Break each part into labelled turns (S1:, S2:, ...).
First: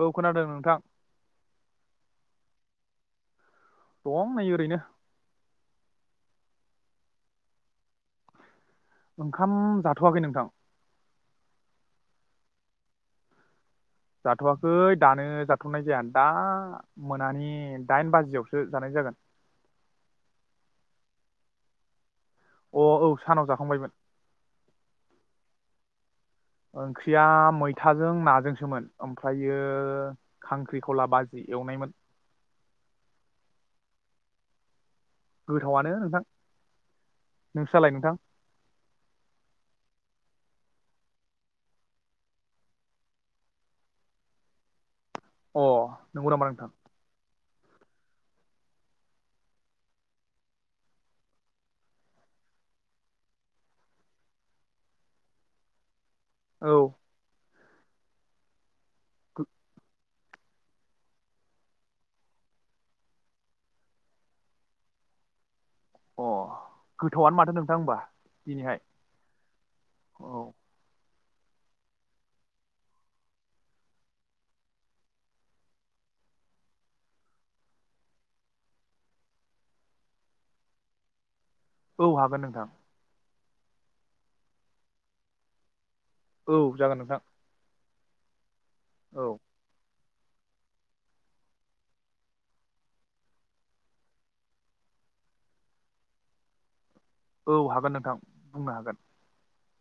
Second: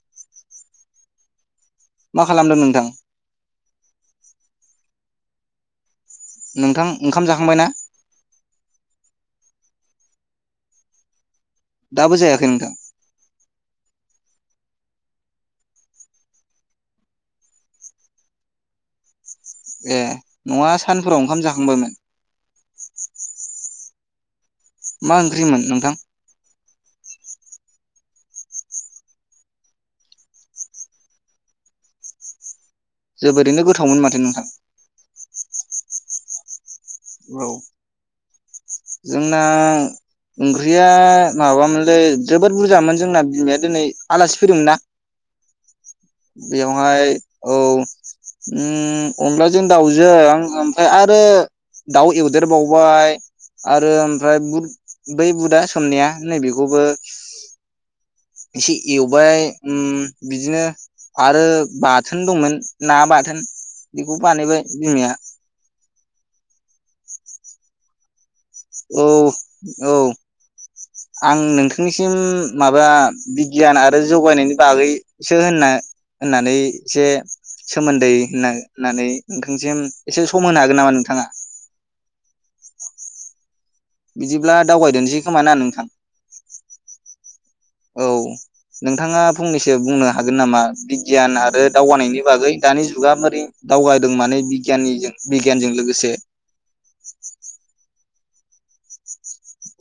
S1: औ खोनादों नोंथां
S2: मा खालामदों नोंथां
S1: दं नै ओरैनो
S2: नोंथां ओंखाम जाखांबाय ना
S1: ओंखाम जाथ'वाखै नोंथां
S2: दाबो जायाखै नोंथां
S1: जाथ'वाखै दानो जाथनाय जाया दा मोनानि दाइन बाजियावसो जानाय जागोन
S2: ए नङा सान फोराव ओंखाम जाखांबायमोन।
S1: अ औ सानाव जाखांबायमोन
S2: मा ओंख्रिमोन नोंथां?
S1: ओंख्रिया मैथाजों नाजोंसोमोन ओमफ्रायो खांख्रिखला बाजि एवनायमोन।
S2: जोबोरैनो गोथावमोन माथो नोंथां
S1: गोथावानो नोंथां
S2: औ
S1: नोंस्रालाय नोंथां।
S2: जोंना ओंख्रिया माबामोनलै जोबोद बुरजामोन जोंना बिमाया दिनै आलासि फैदोंमोनना।
S1: अ नोंगौ नामा नोंथां।
S2: औ उम अनलाजों दाउजों ओमफ्राय आरो दाउ एवदेरबावबाय। आरो ओमफ्राय बुद बै बुदा सोमनाया। नै
S1: औ
S2: बेखौबो। एसे एवबाय
S1: गो-
S2: उम बिदिनो आरो बाथोन दंमोन ना बाथोन बेखौ बानायबाय बिमाया।
S1: अ गोथावआनो माथो नोंथां होमबा। दिनैहाय औ
S2: औ-औ। आं नोंथांनिसिम माबा बिगियान आरो जौगायनायनि बागैसो होननो होननानै एसे सोमोन्दै होनना होननानै नोंथांनिसिम एसे सम होनो हागोन नामा नोंथाङा?
S1: औ हागोन नोंथां।
S2: बिदिब्ला दावबायदेरसै खोमा ना नोंथां।
S1: औ जागोन नोंथां।
S2: औ। नोंथाङा
S1: औ
S2: फंनैसो बुंनो हागोन नामा बिगियान आरो दावगानायनि बागै दानि जुगा बोरै दावगादों माने बिगियाननिजों बिगियानजों लोगोसे।
S1: औ हागोन नोंथां। बुंनो हागोन।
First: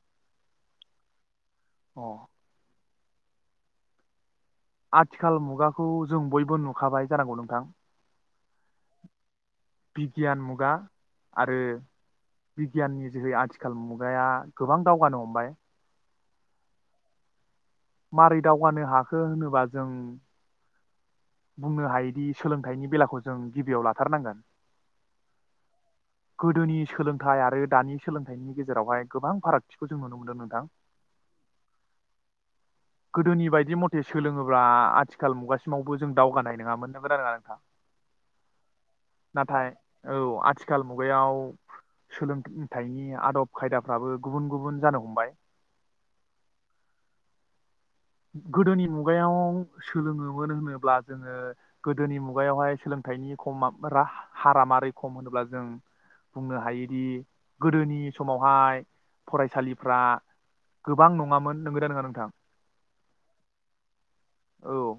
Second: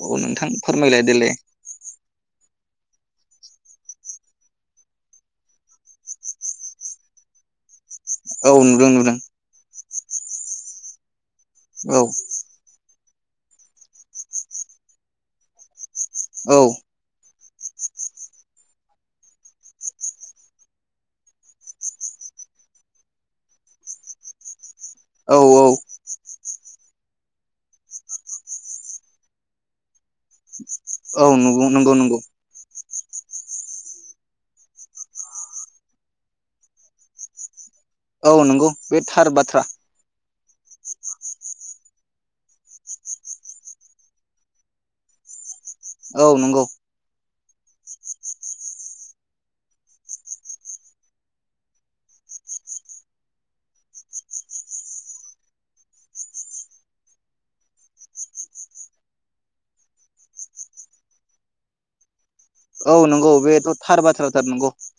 S2: अ नोंथां फोरमायलाय देलै।
S1: अ। आथिखाल मुगाखौ जों बयबो नुखाबाय जानांगौ नोंथां।
S2: औ नुदों-नुदों।
S1: बिगियान मुगा। आरो
S2: औ
S1: बिगियाननि। जिहै आथिखाल मुगाया गोबां दावगानो हमबाय।
S2: औ।
S1: मारै दावगानो हाखो होनोबा जों। बुंनो हायोदि सोलोंथाइनि बेलाखौ जों गिबियाव लाथारनांगोन।
S2: औ औ
S1: गोदोनि सोलों। थाइ आरो दानि सोलोंथाइनि गेजेरावहाय गोबां फारागथिफोर
S2: औ नंगौ- नंगौ -नंगौ।
S1: गोदोनि बायदि मथे सोलोङोब्ला आथिखाल मुगासिमाव बोजों दावगानाय नङामोन नंगौना नङा नोंथां?
S2: औ नंगौ बे थार बाथ्रा।
S1: नाथाय औ आथिखाल मुगायाव सोलोंथाइनि आदब खायदाफ्राबो गुबुन -गुबुन जानो हमबाय।
S2: औ नंगौ।
S1: गोदोनि मुगायाव सोलोङोमोन होनोब्ला जोङो गोदोनि मुगायावहाय सोलोंथाइनि खम रा हारा मारै खम होनोब्ला जों बुंनो हायोदि गोदोनि समावहाय फरायसालिफ्रा गोबां नङामोन नंगोना नङा नोंथां?
S2: औ नंगौ बेथ' थार बा थार बाथ्रा नंगौ।
S1: औ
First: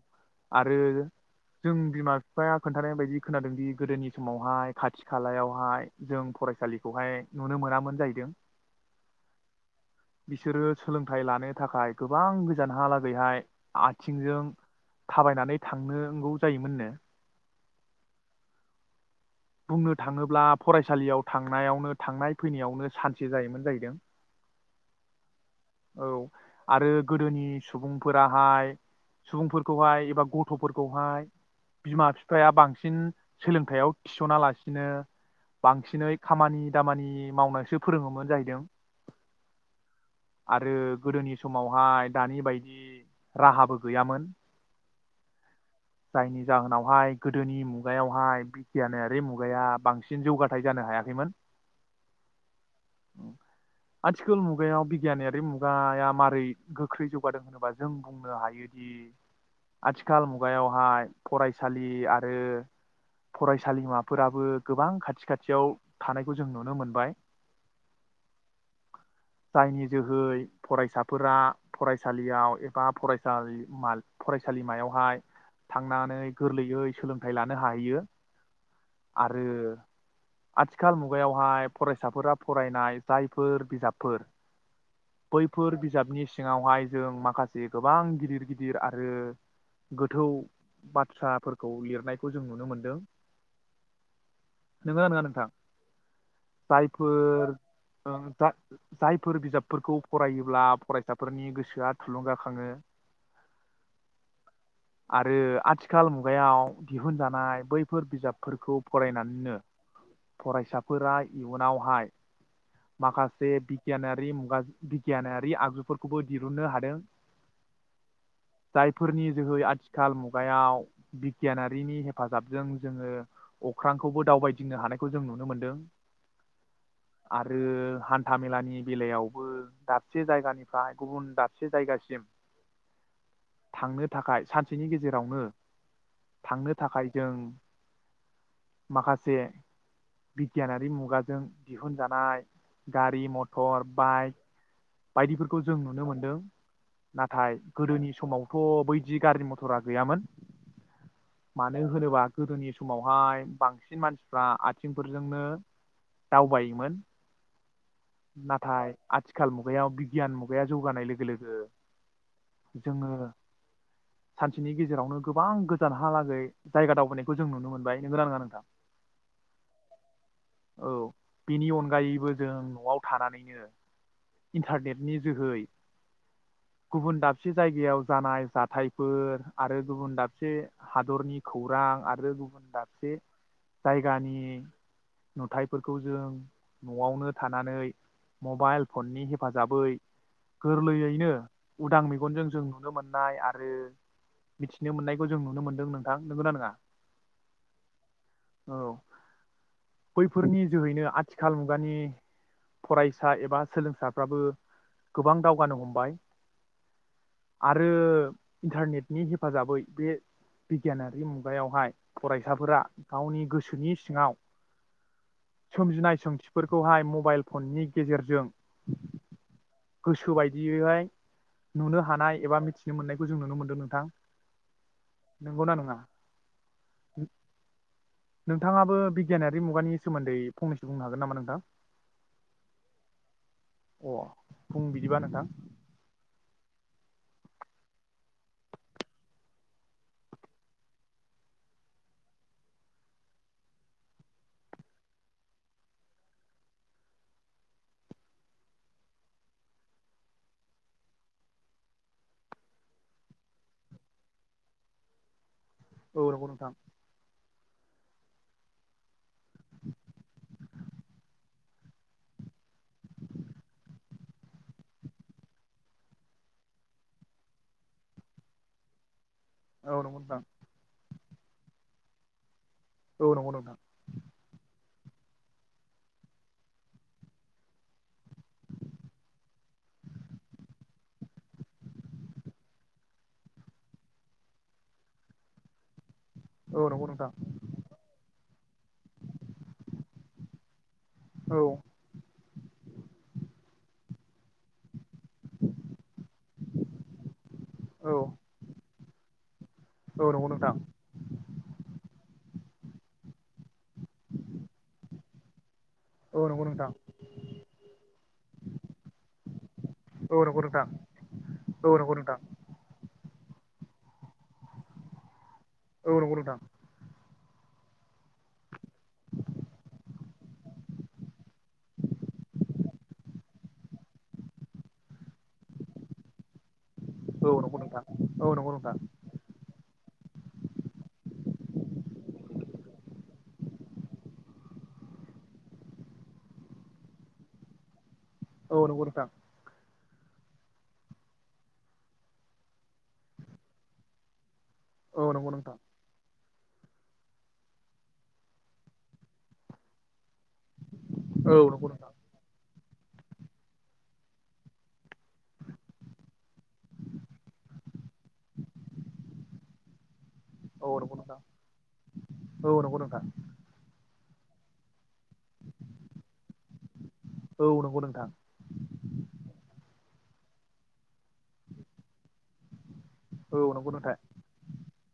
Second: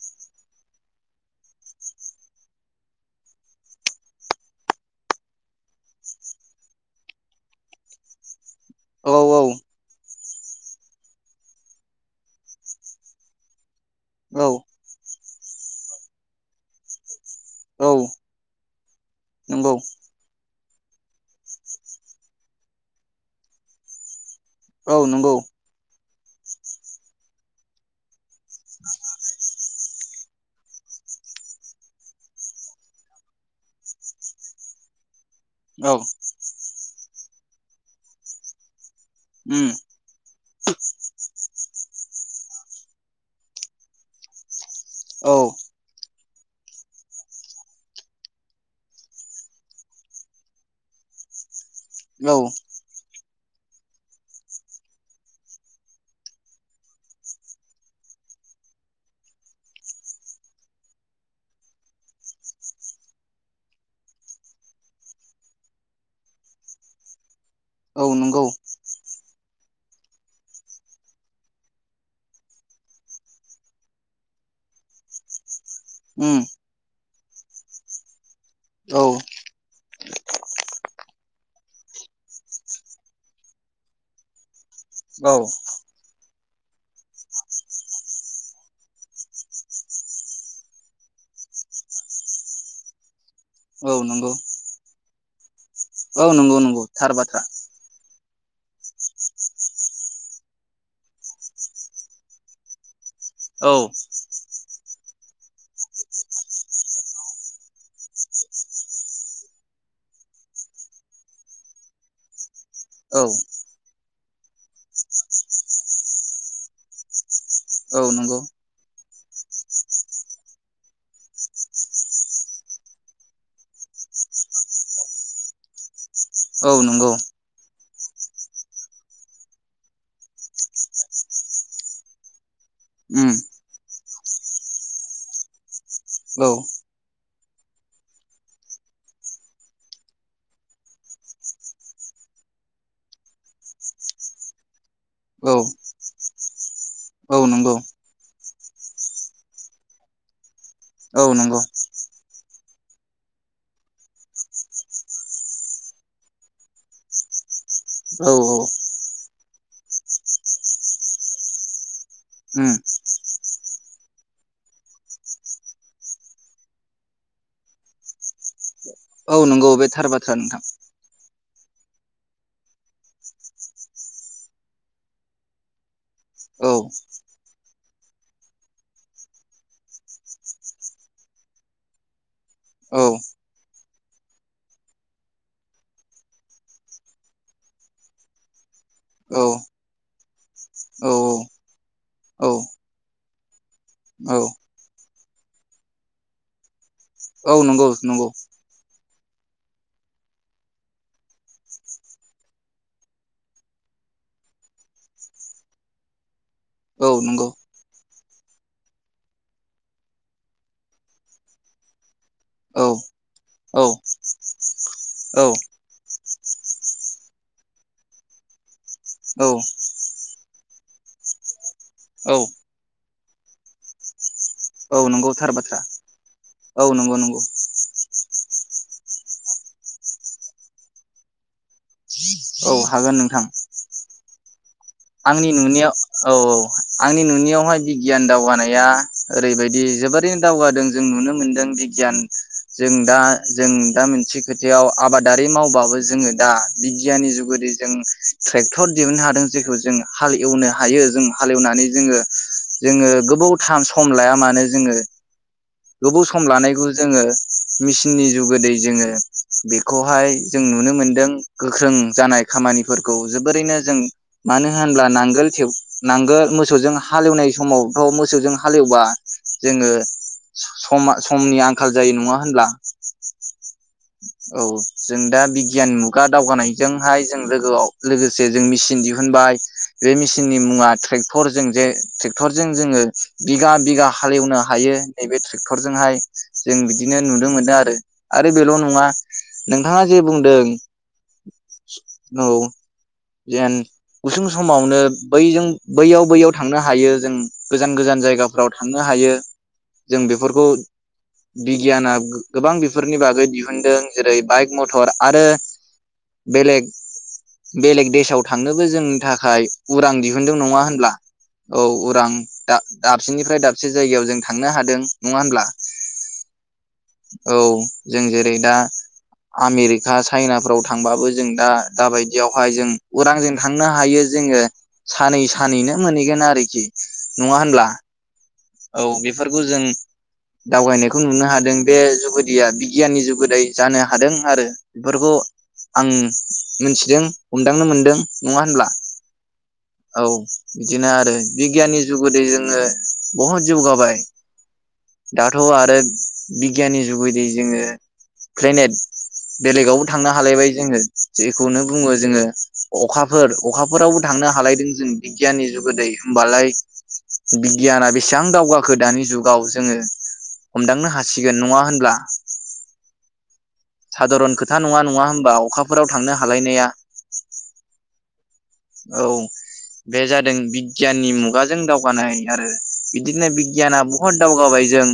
S1: आरो जों बिमा बिफाया खोन्थानाय बायदि खोनादोंदि गोदोनि समावहाय खाथि खालायावहाय जों फरायसालिखौहाय नुनो मोनामोन जाहैदों।
S2: औ औ।
S1: बिसोरो सोलोंथाइ लानो थाखाय गोबां गोजानहालागैहाय आ यथिंजों
S2: औ
S1: थाबायनानै थांनांगौ जायोमोननो।
S2: औ नंगौ
S1: बुंनो थाङोब्ला फरायसालियाव थांनायावनो थांनाय फैनायावनो सानसे जायोमोन जाहैदों।
S2: औ नंगौ।
S1: औ आरो गोदोनि सुबुंफोराहाय सुबुंफोरखौहाय एबा गथ'फोरखौहाय बिमा बिफाया बांसिन सोलोंथायाव थिसना लासिनो
S2: औ
S1: बांसिनै खामानि खामानि मावनोसो फोरोङोमोन जायैदों।
S2: उम
S1: आरो गोदोनि समावहाय दानि बायदि राहाबो गैयामोन
S2: औ
S1: जायनि जाहोनावहाय गोदोनि मुगायावहाय बिगियानारि मुगाया बांसिन जौगाथाइ जानो हायाखैमोन।
S2: औ।
S1: आथिखाल मुगायाव बिग बिगियानारि मुगाया मारै गोख्रै जौगादों होनोबा जों बुंनो हायोदि आथिखाल मुगायावहाय फरायसालि आरो फरायसालिमाफोराबो गोबां खाथि खाथियाव थानायखौ जों नुनो मोनबाय
S2: औ नंगौ
S1: जायनि जोहै फरायसाफोरा फरायसालियाव एबा फरायसालि माल फरायसालिमायावहाय थांनानै
S2: उम
S1: गोरलैयै सोलोंथाइ लानो हाहैयो।
S2: औ
S1: आरो आथिखाल मुगायावहाय फरायसाफोरा फरायनाय जायफोर बिजाबफोर
S2: औ
S1: बैफोर बिजाबनि सिङावहाय जों माखासे गोबां गिदिर गिदिर आरो गोथौ बाथ्राफोरखौ लिरनायखौ जों नुनो मोनदों।
S2: औ नंगौ
S1: नोङो नोङा नोंथां?
S2: नंगौ औ थार बाथ्रा।
S1: ओं जा जायफोर बिजाबफोरखौ फरायोब्ला फरायसाफोरनि गोसोआ थुलुंगाखाङो।
S2: औ।
S1: आरो आथिखाल मुगायाव दिहुनजानाय बैफोर बिजाब फोरखौ फरायनानैनो फरायसाफोरा इयुनावहाय
S2: औ
S1: माखासे बिगियानारि मुगा बिगियानारि आगजुफोरखौबो दिरुननो हादों।
S2: औ नंगौ।
S1: जायफोरनि जोहै आथिखाल मुगायाव बिगियानारिनि हेफाजाबजों जोङो अख्रांखौबो दावबायदिंनो हानायखौ जों नुनो मोनदों
S2: औ नंगौ।
S1: आरो हान्था मेलानि बेलायावबो दाबसे जायगानिफाय गुबुन दाबसे जायगासिम
S2: उम
S1: थांनो थाखाय सानसेनि गेजेरावनो
S2: औ
S1: थांनो थाखाय जों माखासे बिगियानारि मुगाजों दिहुनजानाय गारि मथर बाइक
S2: औ
S1: बायदिफोरखौ जों नुनो मोनदों
S2: औ
S1: नाथाय
S2: नंगौ
S1: गोदोनि समावथ बैदि गारि मथरा गैयामोन
S2: औ नंगौ
S1: मानो होनोबा गोदोनि समावहाय बांसिन मानसिफ्रा आथिंफोरजोंनो दावबायोमोन।
S2: औ
S1: नाथाय आथिं थिखाल मुगायाव बिगियान मुगायाव जौगानाय लोगो लोगो
S2: उम
S1: जोङो सानसेनि गेजेरावनो गोबां गोजानहालागै जायगा दावबायनायखौ जों नुनो मोनबाय नोंगोना नोङा नोंथां।
S2: नंगौ बे थार बाथ्रा नोंथां।
S1: औ बेनि अनगायैबो जों नआव थानानैनो इन्टारनेटनि जोहै
S2: औ।
S1: से जायगायाव जानाय जाथायफोर आरो गुबुन दाबसे हादरनि खौरां आ रो दाबसे
S2: औ
S1: जायगानि नुथायफोरखौ जों नआवनो थानानै मबाइल फननि
S2: औ
S1: हेफाजाबै
S2: औ
S1: गोरलैयैनो उदां मेगनजों
S2: औ
S1: जों नुनो मोननाय आरो
S2: औ
S1: मिथिनो मोननायबो जों नुनो मोन्दों नोंथां नोंगोना नोङा?
S2: औ नंगौ नंगौ।
S1: बैफोरनि जोहैनो आथिखाल मुगानि फरायसा एबा सोलोंसाफ्राबो गोबां दावगानो हमबाय
S2: औ नंगौ
S1: आरो इन्टारनेटनि हेफाजाबै बे बिगियानारि मुगायावहाय फरायसाफोरा
S2: औ
S1: गावनि
S2: औ
S1: गोसोनि सिङाव
S2: औ
S1: सोमजिनाय सोंथि फोरखौहाय मबाइल फननि गेजेरजों
S2: औ
S1: बियोहाय नुनो हानाय एबा मिथिनो मोननाय जों नुनो मोन्दों नोंथां।
S2: औ नंगौथार
S1: नंगौना
S2: बाथ्रा।
S1: नङा
S2: औ नंगौ नंगौ।
S1: नोंथाङाबो बिगियानारि मुगानि सोमोन्दै फंनैसो बुंनो हागोन नामा नोंथां।
S2: औ हागोन नोंथां।
S1: अ बुं बिदिबा नोंथां
S2: आंनि नुनियाव औ औ आंनि नुनायावहाय बिगियान दावगानाया ओरैबायदि जोबोरैनो दावगादों जों नुनो मोनदों बिगियान जों दा जों दा मोनसे खोथायाव आबादारि मावबाबो जोङो दा बिगियाननि जुगोदिजों ट्रेक्टर दिहुननो हादों जेखौ जों जों हाल एवनो हायो जों हालेवनानै जोङो जोङो गोबौथाम सम लाया मानो जोङो
S1: औ
S2: गोबाव सम
S1: नंगौ नोंथां
S2: लानायखौ जोङो मेसिननि जुगोदै जोङो बेखौहाय जों नुनो मोनदों गोख्रों जानाय खामानिफोरखौ जोबोरैनो जों मानो होनोब्ला नांगोलेब नांगोल मोसौजों हालेवनाय समावथ' मोसौजों हालेवबा जोङो
S1: औ नंगौ नोंथां
S2: स-समाज समनि आंखाल जायो नङा होनब्ला।
S1: औ नंगौ नोंथां।
S2: औ जों दा बिगियान मुगा दावगानायजोंहाय जों लोगोआव लोगोसे जों मेचिन दिहुनबाय बे मेसिननि मुङा ट्रेक्टरजों जे ट्रेक्टरजों जोङो बिगा बिगा हालेवनो हायो नैबे ट्रेक्टरजोंहाय जों
S1: औ नंगौ
S2: बिदिनो
S1: नोंथां
S2: नुनो मोनदों आरो आरो बेल' नं नोंथाङा जे बुंदों
S1: औ
S2: औ जेन गुसुं समावनो बैजों बैयाव बैयाव थांनो हायो जों गोजान
S1: औ
S2: गोजान जायगाफोराव थां थांनो हायो। जों
S1: औ नंगौ
S2: बेफोरखौ
S1: नोंथां।
S2: बिगियाना गोबां बेफोरनि बागै दि मोनदों जेरै बाइक मथर आरो
S1: औ नंगौ नोंथां
S2: बेलेग बेलेग देशआव थांनोबो जोंनि थाखाय उरां
S1: औ
S2: दिहुनदों
S1: नंगौ
S2: नङा
S1: नोंथां
S2: होनब्ला औ
S1: नंगौ
S2: उरां
S1: नोंथां
S2: दा दाब दाबसेनिफ्राय दाबसे जायगायाव जों थांनो हादों नङा होमब्ला?
S1: औ नंगौ नोंथां।
S2: औ जों जेर ओरै दा आमेरिका चाइनाफ्राव थांबाबो जों दा दाबायदियावहाय जों उरांजों थांनो हायो जोङो सानै सानैनो मोनहैगोन आरोखि।
S1: औ
S2: नङा
S1: नंगौ
S2: होनब्ला
S1: नोंथां औ नंगौ न
S2: औ बेफोरखौ जों दावगायनायखौ नुनो हादों बे जुगोदिया बिगियाननि जुगोदैय जानो हादों आरो बेफोरखौ आं मोनथिदों हमदांनो मोनदों। नङा
S1: औ
S2: होनब्ला
S1: नंगौ नोंथां।
S2: औ बिदिनो आरो बिगियाननि जुगुदै जोङो बहुद जौगाबाय।
S1: औ नंगौ
S2: दाथ'
S1: नोंथां
S2: आरो बिगियाननि जुगैदै जोङो प्लेनेट बेलेगावबो थांनो हालायबाय जोङो।
S1: औ
S2: जेखौनो
S1: नंगौ
S2: बुङो
S1: नोंथां
S2: जोङो अखाफोर अखाफोरावबो थांनो हालायदों जों बिगियाननि जुगोदै होमबालाय बिग गियाना बेसां दावगाखो दानि जुगाव जोङो
S1: औ
S2: हमदांनो हासिगोन नङा होनब्ला?
S1: नंगौ नोंथां औ नंगौ नोंथां
S2: सादारन खोथा नङा नङा होम बा अखाफोराव थांनो हालायनाया
S1: औ नंगौ नोंथां
S2: औ बे जादों बिगियाननि मुगाजों दावगानाय आरो बिदिनो
S1: औ नंगौ
S2: बिगियाना
S1: नोंथां औ नंगौ
S2: बहुत दावगाबाय जों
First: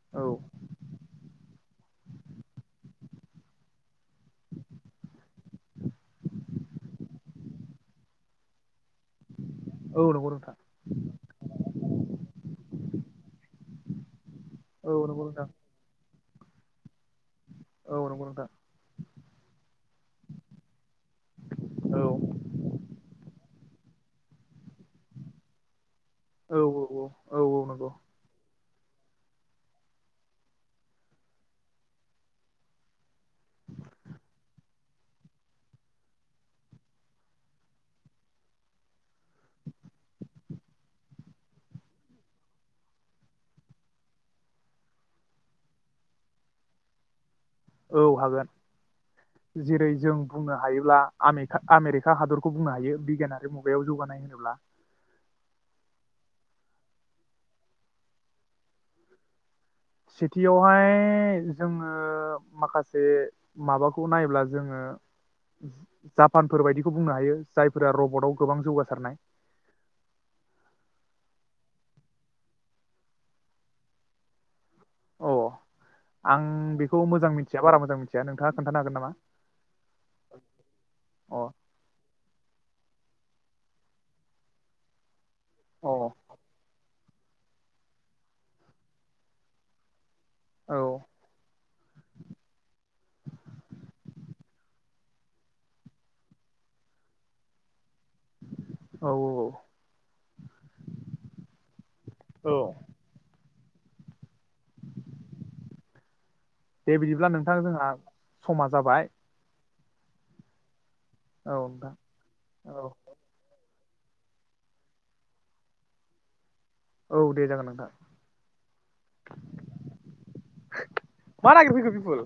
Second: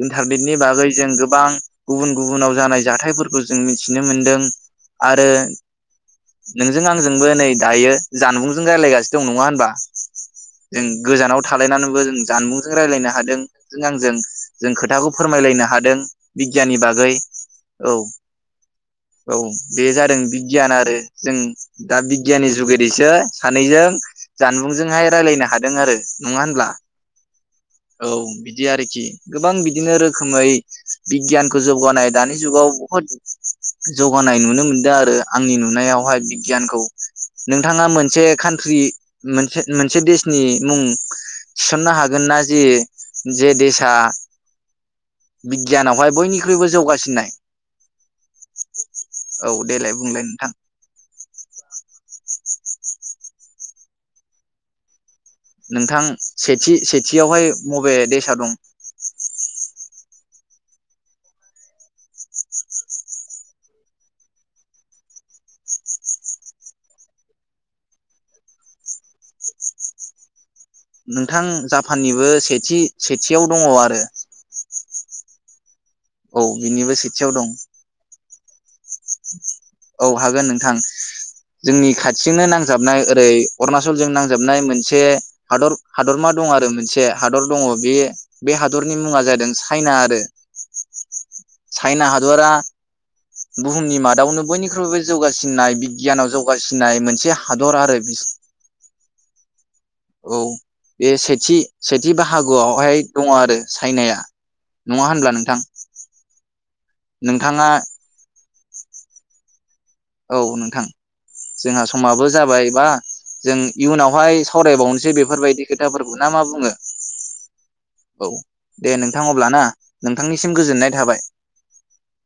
S1: नोंथां औ
S2: इन्टारनेटनि बागै जों गोबां गुबुन गुबुनाव जानाय जाथायफोरखौ जों मिनथिनो मोनदों आरो नोंजों आंजोंबो नै दायो जानबुंजों रायलायगासि दं नङा होनब बा
S1: नंगौ नोंथां औ
S2: जों गोजानाव थालायनानैबो जों जानबुंजों रायलायना हादों जों आंजों जों खोथाखौ फोरमायलायनो हादों। बिगियाननि बागै औ
S1: नंगौ नोंथां
S2: औ बे जादों बिगियान आरो जों दा
S1: औ
S2: बिग जुगैदैसो सानैजों जानबुं जोंहाय रायलायनो हादों आरो नङा
S1: औ
S2: होनब्ला
S1: औ औ नंगौ
S2: औ बिग बिदि आरोखि गोबां बिदिनो रोखोमै बिगियानखौ जौगानाय दानि जुगाव बहुद जौगानाय नुनो मोनदों आरो आंनि नुनायावहाय बिगियानखौ नोंथाङा मोनसे कान्ट्रि मोनसे मोनसे देसनि मुं थिसननो हागोन ना जे जे देसआ बिगियानावहाय बयनिख्रुइबो जौगासिननाय।
S1: औ हागोन
S2: औ
S1: जेरै
S2: देलाय
S1: जों
S2: बुंलाय नोंथां
S1: बुंनो हायोब्ला आमेका आमेरिक का हादरखौ बुंनो हायो बिगियान [unintelligible] जौगानाय होनोब्ला
S2: नोंथां सेथि सेथियावहाय मबे देसा दं?
S1: सेथियावहाय जोङो माखासे माबाखौ नायोब्ला जोङो जापानफोर बायदिखौ बुंनो हायो जायफोरा रबटआव गोबां जौगासारनाय।
S2: नोंथां जापाननिबो सेथि सेथियाव दङ आरो
S1: अ
S2: औ
S1: आं
S2: बिनिबो
S1: बेखौ
S2: सेथियाव
S1: मोजां
S2: दं
S1: मिथिया बारा मोजां मिथि या नोंथांआ
S2: औ हागोन नोंथां
S1: अ औ
S2: जोंनि खाथिजोंनो नांजाबनाय नांजाबनाय ओरै अरुणनाचलजों नांजाबनाय मोनसे हादर
S1: औ
S2: हादरमा दं आरो मोनसे हादर दङ बे बे हादरनि मुङा जादों चाइना आरो।
S1: औ
S2: साइना हादरा बुहुमनि मादावनो बयनिख्रुइबो जौगासिननाय बिगियानाव जौगासिननाय मोनसे हादर आरो बि
S1: औ
S2: औ बे सेथि सेथि
S1: औ
S2: बाहागोआवहाय दङ आरो चाइनाया नङा होनब्ला नोंथां
S1: दे बिदिब्ला नोंथां
S2: नोंथाङा
S1: जोंहा समा जाबाय
S2: औ नोंथां
S1: औ
S2: जोंहा
S1: नोंथां
S2: समाबो जाबायबा
S1: औ
S2: जों इयुनावहाय सावरायबावनोसै बेफोरबायदि खोथाफोरखौ ना मा बुङो।
S1: औ दे जागोन नोंथां
S2: औ दे नोंथां अब्लाना नोंथांनिसिम गोजोननाय थाबाय।
S1: मा नागिरफैखो बिपुल